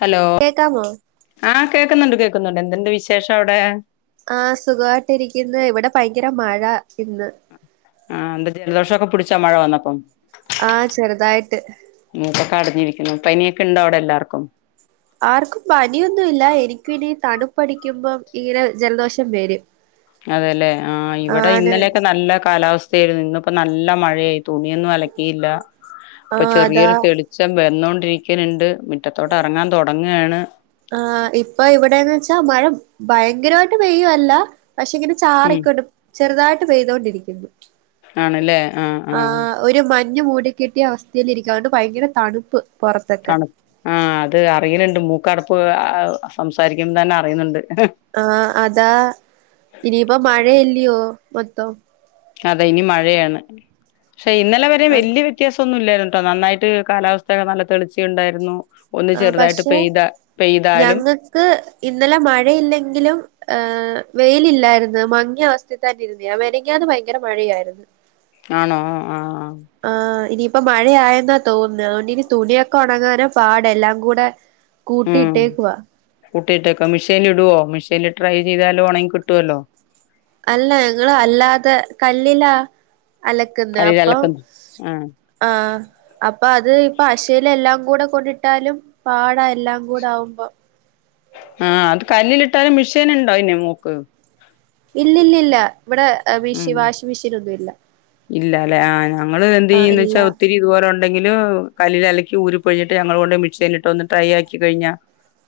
Hello കേക്കാമോ ആഹ് കേക്കുന്നുണ്ട് കേൾക്കുന്നുണ്ട് എന്തുണ്ട് വിശേഷം അവിടെ ആഹ് സുഖമായിട്ടിരിക്കുന്ന ഇവിടെ ഭയങ്കര മഴ ഇന്ന് ആഹ് എന്താ ജലദോഷം ഒക്കെ പിടിച്ചാ മഴ വന്നപ്പം ആഹ് ചെറുതായിട്ട് മൂക്കൊക്കെ അടഞ്ഞിരിക്കുന്നു പനിയൊക്കെ ഉണ്ടോ അവിടെ എല്ലാവർക്കും ആർക്കും പനിയൊന്നുല്ല എനിക്ക ഇനി തണുപ്പടിക്കുമ്പം ഇങ്ങനെ ജലദോഷം വരും അതെല്ലെ ആഹ് ഇവിടെ ആണ് ഇന്നലെയൊക്കെ നല്ല കാലാവസ്ഥ ഇന്നിപ്പോ നല്ല മഴയായി തുണിയൊന്നും അലക്കിയില്ല ഇപ്പൊ ആഹ് അതാ ചെറിയൊരു തെളി വെളിച്ചം വന്നുകൊണ്ടിരിക്കുന്ന മിറ്റത്തെക്ക് ഇറങ്ങാൻ തുടങ്ങുകയാണ് ആഹ് ഇപ്പൊ ഇവിടെന്ന് വെച്ചാ മഴ ഭയങ്കരമായിട്ട് പെയ്യല്ല പക്ഷെ ഇങ്ങനെ ഉം ചാറിക്കൊണ്ട് ചെറുതായിട്ട് പെയ്തൊണ്ടിരിക്കുന്നു ആണല്ലേ ആഹ് ആഹ് ഒരു മഞ്ഞ് മൂടി കെട്ടിയ അവസ്ഥയിലിരിക്കാണ്ട് ഭയങ്കര തണുപ്പ് പുറത്തൊക്കെ തണു ആ അത് അറിയുന്നുണ്ട് മൂക്കടപ്പ് സംസാരിക്കുമ്പ തന്നെ അറിയുന്നുണ്ട് ആഹ് അതാ ഇനീപ മഴെ ഇല്ലയോ മൊത്തം അതെ ഇനി മഴയാണ് പക്ഷെ ഇന്നലെ വരെ വലിയ വ്യത്യാസംന്നും ഇല്ലായിരട്ടോ നന്നായിട്ട് കാലാവസ്ഥയൊക്കെ നല്ല തെളിച്ചുണ്ടായിരുന്നു ഒന്ന് ആഹ് ചെറുതായിട്ട് പെയ്താ പെയ്താലും ക്ക് ഇന്നലെ മഴയില്ലെങ്കിലും ഹ വെയിലില്ലായിരുന്നു മങ്ങിയ അവസ്ഥയി തന്ന ഇരുന്ന മിനങ്ങാതെ ഭയങ്കര മഴയായിരുന്നു [inaudible] ആണോ ആഹ് ആഹ് ആഹ് ഇനിയിപ്പ മഴയായെന്നാ തോന്നുന്നത് അതുകൊണ്ട് ഇനി തുണിയൊക്കെ ഉണങ്ങാനോ പാട് അടെ എല്ലാം കൂടെ കൂട്ടിയിട്ടേക്കവാ കൂട്ടിട്ടേക്ക മിഷനിൽ ഇടുവോ മിഷീനിൽട്രൈ ചെയ്താലോ ഉണെങ്കി കിട്ടുവല്ലോ അല്ല ഞങ്ങ അല്ലാതെ കല്ലില്ല അലക്കുന്ന അപ്പം കല്ലിലലക്കുന്ന ആഹ് ആഹ് അപ്പൊ അത് ഇപ്പൊ ആശൽ എല്ലാം കൂടെ കൊണ്ടിട്ടാലും പാടാ എല്ലാം കൂടെ ആകുമ്പോ ആഹ് അത് കല്ലിൽ ഇട്ടാലും മിഷീൻ ഉണ്ടോ അയ്ന് മോക്ക് ഇല്ലില്ല ല്ലഇവിടെ ഉം ഇല്ലല്ലെ ആഹ് ഞങ്ങള് എന്ത് ആഹ് ചെയ്യന്ന് വച്ചാ ഇല്ല ഒത്തിരി ഇതുപോലെ ഉണ്ടെങ്കില് കല്ലലയിലലക്കി ഊരി പിഴിഞ്ഞിട്ട് ഞങ്ങ കൊണ്ട് മിക്ഷ ൽ ഇട്ട് ഒന്ന് ടൈ ആക്കി കഴിഞ്ഞ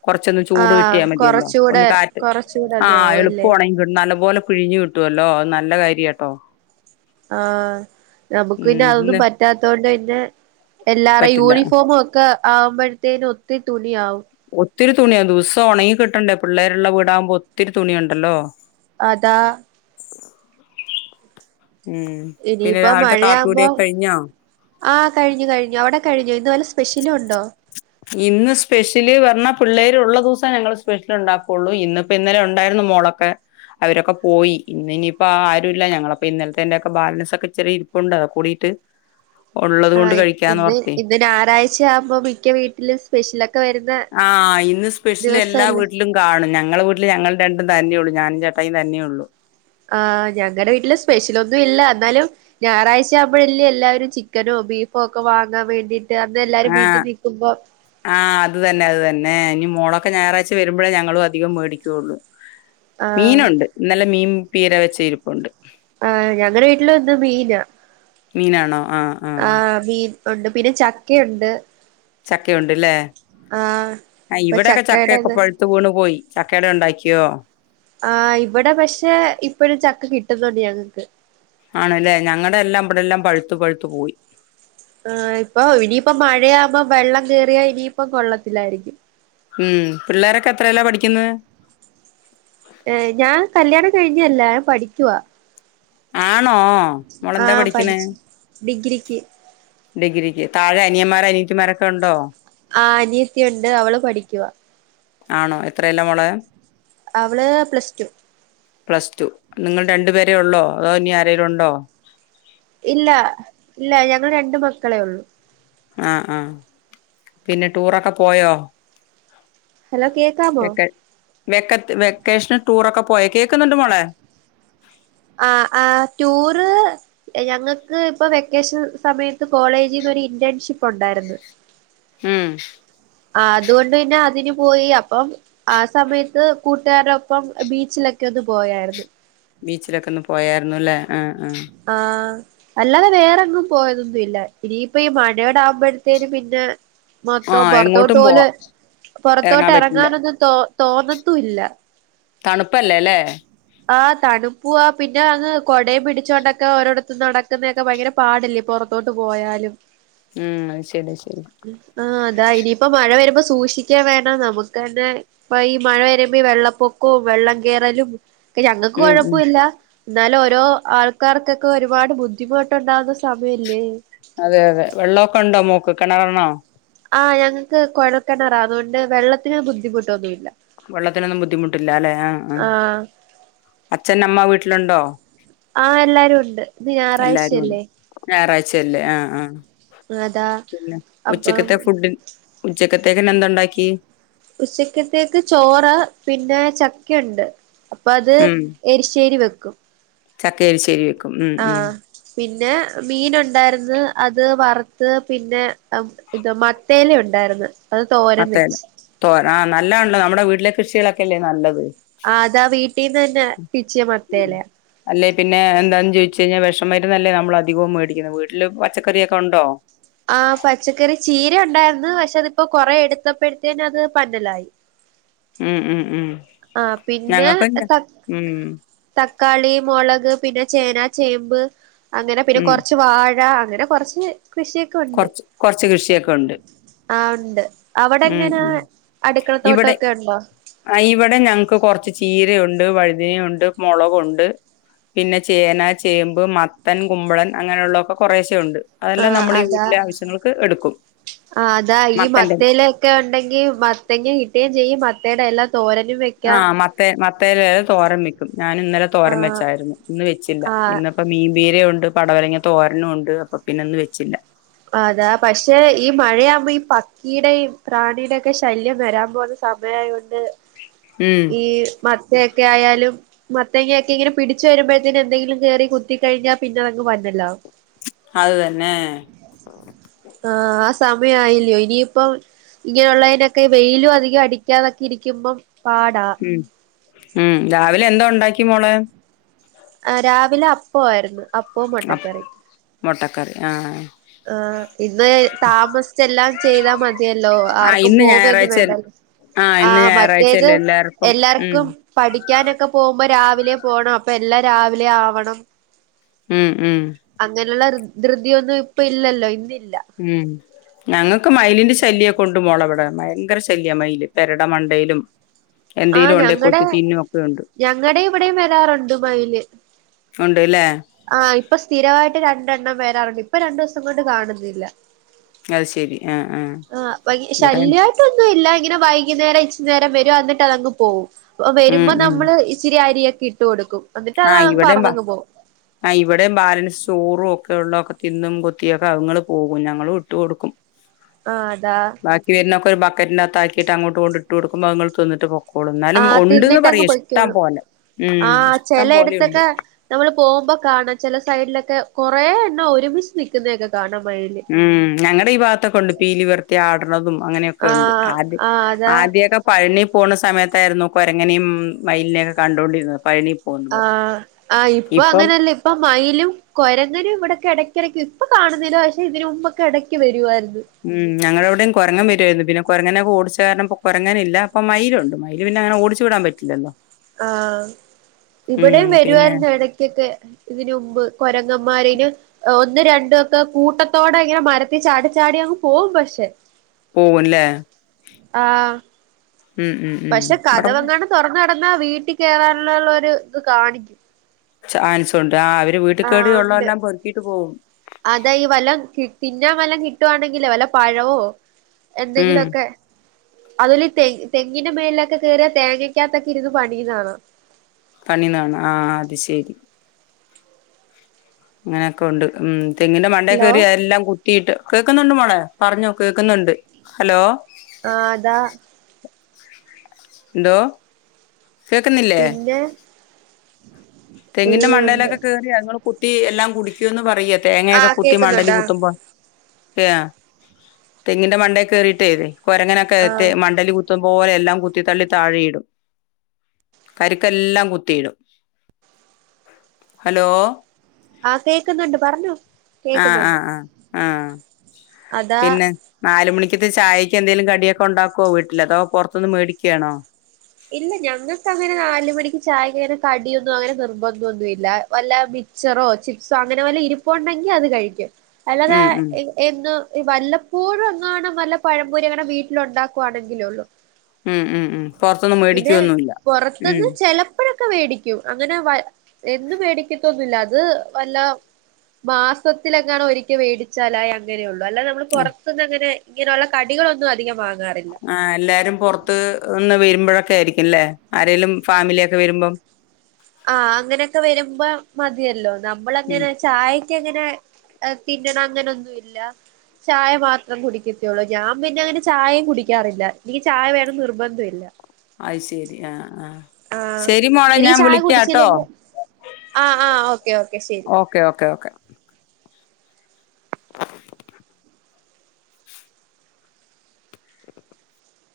കുറച്ചൊന്ന് ചൂട് ആഹ് കിട്ടിയാൽ മതിയല്ലോ ഒന്ന് കൊറച്ചൂടെ കാറ്റ് ആഹ് കൊറച്ചൂടെന്നാവുല്ലേ എളുപ്പ ഉണങ്ങി കിട്ടും നല്ലപോലെ പിഴിഞ്ഞ് കിട്ടും കിട്ടുവല്ലോ നല്ല കാര്യ കേട്ടോ ആഹ് നമുക്ക് പിന്നെ അതൊന്നും ഇന്ന് പറ്റാത്ത കൊണ്ട് പിന്നെ എല്ലാര പറ്റില്ല യൂണിഫോമും ഒക്കെ ആവുമ്പോഴത്തേും ഒത്തിരി തുണി ആവും ഒത്തിരി തുണിയാണ് ദിവസം ഉണങ്ങി കിട്ടണ്ടേ പിള്ളേരുള്ള വീടാകുമ്പോ ഒത്തിരി തുണിയുണ്ടല്ലോ അതാ ഉം പിന്നെ ഇനിയിപ്പോ രാവിലത്തെ കാപ്പി കൂടി മഴയാവുമ്പോ ഒകെ കഴിഞ്ഞോ ആഹ് കഴിഞ്ഞു കഴിഞ്ഞു അവിടെ കഴിഞ്ഞോ ഇന്ന് വല്ല സ്പെഷ്യലും ഉണ്ടോ [inaudible] ഇന്ന് സ്പെഷ്യല് പറഞ്ഞാൽ പിള്ളേര് ഉള്ള ദിവസം ഞങ്ങൾ സ്പെഷ്യല് ഉണ്ടാക്കുള്ളൂ ഇന്ന ഇപ്പ ഇന്നലെ ഉണ്ടായിരുന്നു മോളൊക്കെ അവരൊക്കെ പോയി ഇന്ന് ഇനിയിപ്പോ ആരു ഇല്ല ഞങ്ങളപ്പോ ഇന്നലത്തെ ന്റെ ഒകെ ബാലൻസ് ഒക്കെ ഇച്ചിരി ഇരി പ്പുണ്ട് അത് കൂടിയിട്ട് ഉള്ളത് കൊണ്ട് ആഹ് കഴിക്കാന്ന് ഇന്ന് ഓർതെ ഇന്ന് ഞായറാഴ്ച ച്ച ആവുമ്പോ മിക്ക വീട്ടില് സ്പെഷ്യൽ ഒക്കെ വരുന്ന ആഹ് ഇന്ന് സ്പെഷ്യൽ എല്ലാ ദിവസല്ലേ വീട്ടിലും കാണും ഞങ്ങളെ വീട്ടില് ഞങ്ങള രണ്ടും തന്നെയ ഉള്ളൂ ഞാനും ചേട്ടായി തന്നെ ഉള്ളൂ ആഹ് ഞങ്ങളുടെ വീട്ടില് സ്പെഷ്യൽ ഒന്നും ഇല്ല എന്നാലും ഞായറാഴ്ച ആവുമ്പഴല്ലേ എല്ലാവരും ചിക്കനോ ബീഫോ ഒക്കെ വാങ്ങാൻ വേണ്ടിട്ട് അന്ന് അല്ലാരും വീട്ടിൽ ആഹ് നിക്കുമ്പോ. ആഹ് അത് തന്നെ അത് തന്നെ ഇനി മോളൊക്കെ ഞായറാഴ്ച വരുമ്പോളേ ഞങ്ങളും അധികം മേടിക്കുള്ളു. ആഹ് മീനുണ്ട് ഇന്നല്ലെ മീൻ പീര വെച്ച ഇരിപ്പുണ്ട്. ആഹ് ഞങ്ങളടെ വീട്ടിലും ഇന്ന് മീന. മീനാണോ ആഹ്. ആഹ് മീൻ ഉണ്ട് പിന്നെ ചക്കയുണ്ട്. ചക്കയുണ്ട്ല്ലേ. ആഹ് ആഹ് ഇപ്പൊ ഇവിടെയൊക്കെ ചക്കെയൊക്കെ ചക്കയുടെത് പ. ഴുത്ത് വീണു പോയി. ചക്കേട ഉണ്ടാക്കിയോ? ആഹ് ഇവിടെ പക്ഷെ ഇപ്പഴും ചക്ക കിട്ടുന്നുണ്ട് ഞങ്ങൾക്ക്. ആണല്ലേ ഞങ്ങടെ എല്ലാം ഇവിടെല്ലാം പഴുത്ത് പഴുത്തു പോയി. ആഹ് ഇപ്പൊ ഇനിയിപ്പൊ മഴയാവുമ്പോ വെള്ളം കേറിയാ ഇനിയിപ്പം കൊള്ളത്തില്ലായിരിക്കും. ഉംഹ് പിള്ളേരൊക്കെ എത്രാല പഠിക്കുന്നത്? ഏഹ് ഞാൻ കല്യാണം കഴിഞ്ഞല്ല. ഞാൻ പഠിക്കുവ. ആണോ? മോളെന്താ ആഹ് പഠിക്ക്ണേ? പഠിച്ചു ഡിഗ്രിക്ക് ഡിഗ്രിക്ക്. താഴെ അനിയന്മാര് അനിയത്തിമാരൊക്കെ ഉണ്ടോ? ആ അനിയത്തി ഉണ്ട് അവൾ പഠിക്കുവാ. ആണോ എത്രേലാ മോളേ? അവൾ പ്ലസ് ടു. Plus two. നിങ്ങൾ രണ്ടു പേരേ ഉള്ളോ? അതോ ഇനി ആരേലും ഉണ്ടോ? ഇല്ല ഇല്ല ഞങ്ങൾ രണ്ട് മക്കളെ ഉള്ളു. ആഹ് ആഹ്. പിന്നെ ടൂറൊക്കെ പോയോ? ഹലോ കേക്കാമോ? വെക്കത്ത് വെക്കേഷന് ടൂറൊക്കെ പോയോ കേക്കുന്നുണ്ട് മോളെ. ആഹ് ആഹ് ടൂറ്. ഞങ്ങൾക്ക് ഇപ്പൊ വെക്കേഷൻ സമയത്ത് കോളേജിൽ ന്നൊരു ഇന്റേൺഷിപ്പ് ഉണ്ടായിര്ന്ന്. ഉംഹ്. ആഹ് അതുകൊണ്ട് പിന്നെ അതിന് പോയി അപ്പം. ആ സമയത്ത് കൂട്ടുകാരൊപ്പം ബീച്ചിലൊക്കെ ഒന്ന് പോയായിര്ന്നു. ബീച്ചിലൊക്കെ ഒന്ന് പോയായിരുന്നുല്ലേ ആഹ് ആഹ്. ആഹ്. അല്ലാതെ വേറെങ്ങും പോയതൊന്നുംല്ല. ഇനിയിപ്പ ഈ മഴോടെ ആകുമ്പോഴത്തേനും പിന്നെ. മൊത്തം ആഹ് പൊറത്തോട്ട് എങ്ങോട്ടും പോവാ പോല് പൊറത്തോട്ട് എറങ്ങാൻ പറ്റില്ല എറങ്ങാനൊന്നും തോ തോന്നത്തും ഇല്ല. തണുപ്പല്ലേ ല്ലേ. ആഹ് തണുപ്പൂവാ പിന്നെ അങ്ങ് കൊടയും പിടിച്ചോണ്ടൊക്കെ ഓരോട്ത്ത് നടക്കുന്നേക്ക ഭയങ്കര. പാടല്ലേ പൊറത്തോട്ട് പോയാലും. ഉം അയ്ശരി അയ്ശരി. ആഹ് അതാ ഇനിയിപ്പോ മഴ വരുമ്പോ സൂക്ഷിക്കേം വേണം നമുക്കന്നെ. പ്പൊ ഈ മഴ വരുമ്പോ വെള്ളപ്പൊക്കവും വെള്ളം കേറലും ഞങ്ങൾക്ക് ഉം ഉം കൊഴപ്പുല്ല. ന്നാലും ഓരോ ആൾക്കാർക്കൊക്കെ ഒരുപാട് ബുദ്ധിമുട്ടുണ്ടാവുന്ന സമയല്ലേ. അതെ അതെ വെള്ളാക്കൊ ഉണ്ടോ മോക്ക് കെണറണോ? ആഹ് ഞങ്ങക്ക് കുഴൽക്കെണറാ അതുകൊണ്ട് വെള്ളത്തിന് ബുദ്ധിമുട്ടൊന്നുല്ല. വെള്ളത്തിനൊന്നും ബുദ്ധിമുട്ടില്ല അല്ലെ. ആഹ് ആഹ് അച്ഛൻ അമ്മ വീട്ടിലുണ്ടോ? ആഹ് എല്ലാരും ഉണ്ട്. ഇന്ന് ഞാഴറാഴ്ചയല്ലേ. ഞാഴറാഴ്ചയല്ലേ ആഹ് ആഹ്. അതാ. പിന്നെ അപ്പം ഉച്ചക്കത്തെ ഫുഡ് ഉച്ചക്കത്തേക്ക്ന്ന് ന്ത് ഉണ്ടാക്കി. ഉച്ചക്കത്തേക്ക് ചോറ് പിന്നെ ചക്കെയുണ്ട് അപ്പൊ അത്. എരിശ്ശേരി വെക്കും. ചക്ക എരിശ്ശേരി വെക്കും. ഉം ഉം ആഹ് പിന്നെ മീൻണ്ടായിര്ന്ന് അത് വറുത്ത് പിന്നെ. ഇത് മത്തേല ഉണ്ടായിരുന്നു അത് തോരൻ വെച്ച് തോ ആഹ് നല്ലാണല്ലോ നമ്മുടെ വീട്ടിലെ കൃഷികളൊക്കെല്ലേ നല്ലത് ആഹ് അതാ വീട്ടീന്ന് തന്നെ തിച്ചിയ ഉം മത്തേല്ലേ അല്ലെ പിന്നെ എന്താന്ന് ചോദിച്ചു കഴിഞ്ഞാൽ വിഷം മരുന്ന അല്ലേ നമ്മള അധികവും മേടിക്കുന്നത് വീട്ടില് പച്ചക്കറിയൊക്കെ ഉണ്ടോ ആഹ് പച്ചക്കറി ചീര ഉണ്ടായിന്ന് പക്ഷെ അതിപ്പോ കൊറെ എടുത്തപ്പോഴത്തേന്നെ അത് പന്നലായി ഉം ഉം ഉം ആഹ് പിന്നെ ഞങ്ങൾക്കും ഞ ഉം തക്കാളി മുളക് പിന്നെ ചേന ചേമ്പ് അങ്ങനെ പിന്നെ ഉം കുറച്ച് വാഴ അങ്ങനെ കുറച്ച് കൃഷി കൊറച്ച് കൊറച്ച് കൃഷിയൊക്കെ ഉണ്ട് ആഹ് ഉണ്ട് അവിടെ ഉം എങ്ങനെ അടുക്കളത്തോട്ടംക്കെ ഉണ്ടോ ആഹ് ഇവിടെ ഞങ്ങക്ക് കുറച്ച് ചീരയുണ്ട് വഴുതനുണ്ട് മുളകുണ്ട് പിന്നെ ചേന ചേമ്പ് മത്തൻ കുമ്പളൻ അങ്ങനെയുള്ളതൊക്കെ കുറേശ ഉണ്ട് അതെല്ലാം നമ്മൾ ഈ വീ അതാ ആഹ് അതാ ഈ മത്തന്റെ മത്തേ ഒക്കെ ഉണ്ടെങ്കിൽ മത്തങ്ങി കിട്ടുകയും ചെയ്യും മത്തയുടെ എല്ലാ തോരനും വെക്കാം ആഹ് മത്ത മത്തേൽ തോരം വക്കും ഞാൻ ഇന്നലെ ആ തോരം വെച്ചായിരുന്നു ഇന്ന് വെച്ചില്ല ആ ഇന്ന് അപ്പൊ മീൻപീര ഉണ്ട് പടവലങ്ങിയ തോരനും ഉണ്ട് അപ്പൊ പിന്നെ ഇന്ന് വെച്ചില്ല അതാ പക്ഷെ ഈ മഴയാുമ്പോ ഈ പക്കിയുടെയും പ്രാണിയുടെൊക്കെ ശല്യം വരാൻ പോന്ന് സമയമായൊണ്ട് ഉം ഈ മത്തയൊക്കെ ആയാലും മത്തേങ്ങൊക്കെ ഇങ്ങനെ പിടിച്ചച്ച് വരുമ്പോഴത്തേന് എന്തെങ്കിലും കേയറി കുത്തി കഴിഞ്ഞാൽ പിന്നെ അങ് പന്നലാവും അത് തന്നെ ആഹ് ആഹ് സമയയില്ലോ ഇനിയിപ്പം ഇങ്ങനെയുള്ളതിനൊക്കെ വെയിലു അധികം അടിക്കാന്നൊക്കെ ഇരിക്കുമ്പം പാടാ ഉം ഉം രാവിലെ എന്താ ഉണ്ടാക്കി മോളെ ആഹ് രാവിലെ അപ്പോ ആയിരുന്നു അപ്പ മുട്ടക്കറി മൊട്ടക്കറി ആഹ് ആഹ് ഇന്ന് താമസിച്ചെല്ലാം ചെയ്താ മതിയല്ലോ ആഹ് ആർക്കും ഇന്ന് പോവന്ന് ഞായറാഴ്ച വേണ്ടല്ലോ ഇന്ന് ആഹ് മറ്റേത് ഞായറാഴ്ചയല്ലേ എല്ലാർക്കും ഉം എല്ലാർക്കും പഠിക്കാനൊക്കെ പോകുമ്പോ രാവിലെ പോണം അപ്പൊ എല്ലാം രാവിലെയാവണം ഉം ഉം അങ്ങനെയുള്ള ധൃതിയൊന്നും ഇപ്പൊ ഇല്ലല്ലോ ഇന്നില്ല ഉം ഞങ്ങൾക്ക് മയിലിന്റെ ശല്യ കൊണ്ടു മോള ഇവിടെ ഭയങ്കര ശല്യ മയില് പെരട മണ്ടയിലും ആഹ് എന്തേലും ഉണ്ടേ ഞങ്ങടെ കൊത്തി തിന്നും ഒക്കെ ഉണ്ട് ഞങ്ങടെ ഇവിടെ വരാറുണ്ട് മയില് ഉണ്ട്ല്ലേ ആഹ് ഇപ്പൊ സ്ഥിരായിട്ട് രണ്ടെണ്ണം വരാറുണ്ട് ഇപ്പൊ രണ്ടിസം കൊണ്ട് കാണുന്നില്ല അത് ശെരി ആഹ് ആഹ് വ ഇവിടെ ശല്യ ഇപ്പൊന്നുല്ല ഇങ്ങനെ വൈകുന്നേരം ഇച്ച് നേരം വരും എന്നിട്ട് അതങ്ങ് പോകും ഉം വരുമ്പോ ഉം നമ്മള് ഇച്ചിരി അരിയൊക്കെ ഇട്ട് കൊടുക്കും എന്നിട്ട് ആഹ് അതങ്ങ് ഇവിടെമ്പാ പറന്നങ്ങ് പോകും ഐ ഇവിടെ ബാലൻസ് സോറു ഒക്കെ ഉള്ളക്കെ തിന്നും കൊത്തിയൊക്കെ ഞങ്ങള് പോകും ഞങ്ങൾ ഇട്ട് കൊടുക്കും ഉം ആഹ് അതാ ബാക്കി വരുന്നക്കെ ഒരു ബക്കറ്റിന്റെ അകതാക്കിട്ട് അങ്ങോട്ട് കൊണ്ട് ഇട്ട്കൊടുക്കുമ്പോ അത്ങ്ങള് തിന്നട്ട് പോവും കൊടുന്നാലും ആഹ് ഉണ്ട്ന്ന് പറയ് തിന്നിട്ടങ്ങ് ഇഷ്ടം പൊയ്ക്കോളും പോലെ ഉം ആഹ് പോലെയുണ്ട് ചെലയിടത്തൊക്കെ നമ്മള് പോകുമ്പോ കാണാ ചെല സൈഡിലൊക്കെ കൊറെ എണ്ണ ഒരുമിച്ച് നി ന്നതൊക്കെ കാണാ മയില് ഉം ഞങ്ങടെ ഈ ഭാഗത്തൊക്കെ ഉണ്ട് പീലി വിടർത്തി ആടുന്നതും അങ്ങനെയൊക്കെ ഉണ്ട് ആഹ് ആദ്യ ആഹ് അതാ ആദ്യക്കെ പഴനിി പോണ സമയത്തായിരുന്നു കൊരങ്ങനിം മയിലിനെ കണ്ടൊണ്ടിരുന്നത്. ആഹ് ആഹ് ഇപ്പൊ ഇപ്പം അങ്ങനല്ലേ ഇപ്പൊ മയിലും കൊരങ്ങനും ഇവിടെക്കെ ഇടയ്ക്കിടയ്ക്ക് ഇപ്പൊ കാണുന്നില്ല പക്ഷെ ഇതിന് മുമ്പൊക്കെ ഇടക്ക് വരുവായിരുന്നു. ഉം ഞങ്ങളോടി കൊരങ്ങൻ വരുവായിരുന്നു പിന്നെ കൊരങ്ങനെ ഓടിച്ച കാരണം കുരങ്ങൻ ഇല്ല ഇപ്പൊ മയിലുണ്ട് മയില് പിന്നെ അനെ ഓടിച്ചു ചൂടാൻ പറ്റില്ലല്ലോ ആഹ് ഉം. ഇവിടെ പിന്നെ വരുവാരുന്നു ഇടക്കൊക്കെ ഇതിനുമ്പ് കൊരങ്ങന്മാരന് ഒന്ന് രണ്ടു ഒക്കെ കൂട്ടത്തോടെ ഇങ്ങനെ മരത്തി ചാടി ചാടി അങ്ങ് പോകും പക്ഷെ. പോവു ല്ലേ ആഹ് ഉം, ഉം. പക്ഷെ ഇവിടെ കഥകങ്ങാണ് തൊറന്നു കടന്നാ വീട്ടിൽ കയറാനുള്ളള്ള ഒരു ഇത് കാണിക്കു ചാൻസുണ്ട് ആ അവര് വീട്ട് കേറി ഉള്ളത എല്ലാം പൊറുക്കിയിട്ട് പോകും അതാ ഈ വല്ലം കി തിന്നാൻ വല്ലം കിട്ടുവാണെങ്കിൽ വല്ല പഴവോ ഉം. എന്തെങ്കിലൊക്കെ അതില് തെ തെങ്ങിന്റെ മേലിലൊക്കെ കേറ്യ തേങ്ങയ്ക്കകത്തൊക്കെ ഇരുന്ന് പണിയ്ണാ ണാ. പണിയ്ന്നാണ ആ അത് ശരി അങ്ങനൊക്കെ ഉണ്ട് ഉം തെങ്ങിന്റെ മണ്ടേ ഹലോ കേറി എല്ലാം ത്തീട്ട് കേക്കുന്നുണ്ട് മോളെ പറഞ്ഞോ കേക്കുന്നുണ്ട് ഹലോ ആഹ് അതാ എന്തോ കേക്കുന്നില്ലേ പിന്നെ തെങ്ങിന്റെ ഉം ഉണ്ട് മണ്ടയിലൊക്കെ കേ ഞങ്ങള് കുത്തി എല്ലാം കുടിക്കുവന്ന് പറയാ തേങ്ങയൊക്കെ ആഹ് കുത്തി മണ്ടലി കേക്കുന്നുണ്ടാ കുത്തുമ്പോ ആ തെങ്ങിന്റെ മണ്ട കേറിട്ടേ കൊരങ്ങനൊക്കെ ആഹ് മണ്ടേൽ കു പോലെല്ലാം കു കുത്തിത്തള്ളി താഴെയിടും കരുക്കെല്ലാം കുത്തിയിടും ഹലോ ആഹ് കേക്കുന്നുണ്ട് പറഞ്ഞോ ആഹ് കേക്കുന്നുണ്ട് ആഹ് ആഹ് ആഹ് അതാ പിന്നെ നാല് മണിക്കത്ത ചായക്ക് എന്തേലും കടിയൊക്കെ ഉണ്ടാക്കുവോ വീട്ടില് അതോ പുറത്തൂന്ന് മേടിക്കാണോ ഇല്ല ഞങ്ങക്കങ്ങനെ നാല് മണിക്ക് ചായക്കനെ കടിയൊന്നും അങ്ങനെ നിർബന്ധൊന്നുല്ല വല്ല മി മിച്ചറോ ചിപ്സോ അങ്ങനെ വല്ല ഇരിപ്പൊണ്ടെങ്കി അത് കഴിക്കും അല്ലാതെ ഉം ഉം എന്ന് വല്ലപ്പോഴും എങ്ങാണം നല്ല പഴംപൊരി അങ്ങനെ വീട്ടിൽ ഉണ്ടാക്കുവാണെങ്കിലേ ഉള്ളു ഉം ഉം ഉം പുറത്തൊന്നും മേടിക്കുവൊന്നുല്ല ഉം പ്പഴൊക്കെ മേടിക്കും അങ്ങനെ വ എന്നും മേടിക്കത്തൊന്നുല്ല അത് വല്ല മാസത്തിലെങ്ങാണോ ഒരിക്കൽ മേടിച്ചാലയ് അങ്ങനെയുള്ളൂ അല്ലാതെ നമ്മള് പുറത്തുന്ന് അങ്ങനെ ഇങ്ങനെയുള്ള കടികളൊന്നും അധികം വാങ്ങാറില്ല ആ എല്ലാരും പുറത്ത് ഒന്ന് വരുമ്പോഴൊക്കെ ആയിരിക്കുല്ലേ ആരെലും ഫാമിലിയൊക്കെ വരുമ്പം ആഹ് അങ്ങനെയൊക്കെ വരുമ്പോ മതിയല്ലോ ഉം നമ്മളങ്ങനെ ചായ ക്കങ്ങനെ തിന്നണം അങ്ങനൊന്നുല്ല. ചായ മാത്രം കുടിക്കത്തേള്ളൂ ഞാൻ പിന്നെ അങ്ങനെ ചായയും കുടിക്കാറില്ല എനിക്ക് ചായ വേണം നിർബന്ധം ഇല്ല അയ് ശരി ആഹ് ആഹ് ആഹ് ശരി മോളെ എനിക്ക് ഞാൻ ചായ വിളിക്കാട്ടോ കുടിച്ചില്ലെങ്കിൽ ആഹ് ആഹ് ഓക്കെ ഓക്കെ ശരി ഓക്കേ ഓക്കേ ഓക്കേ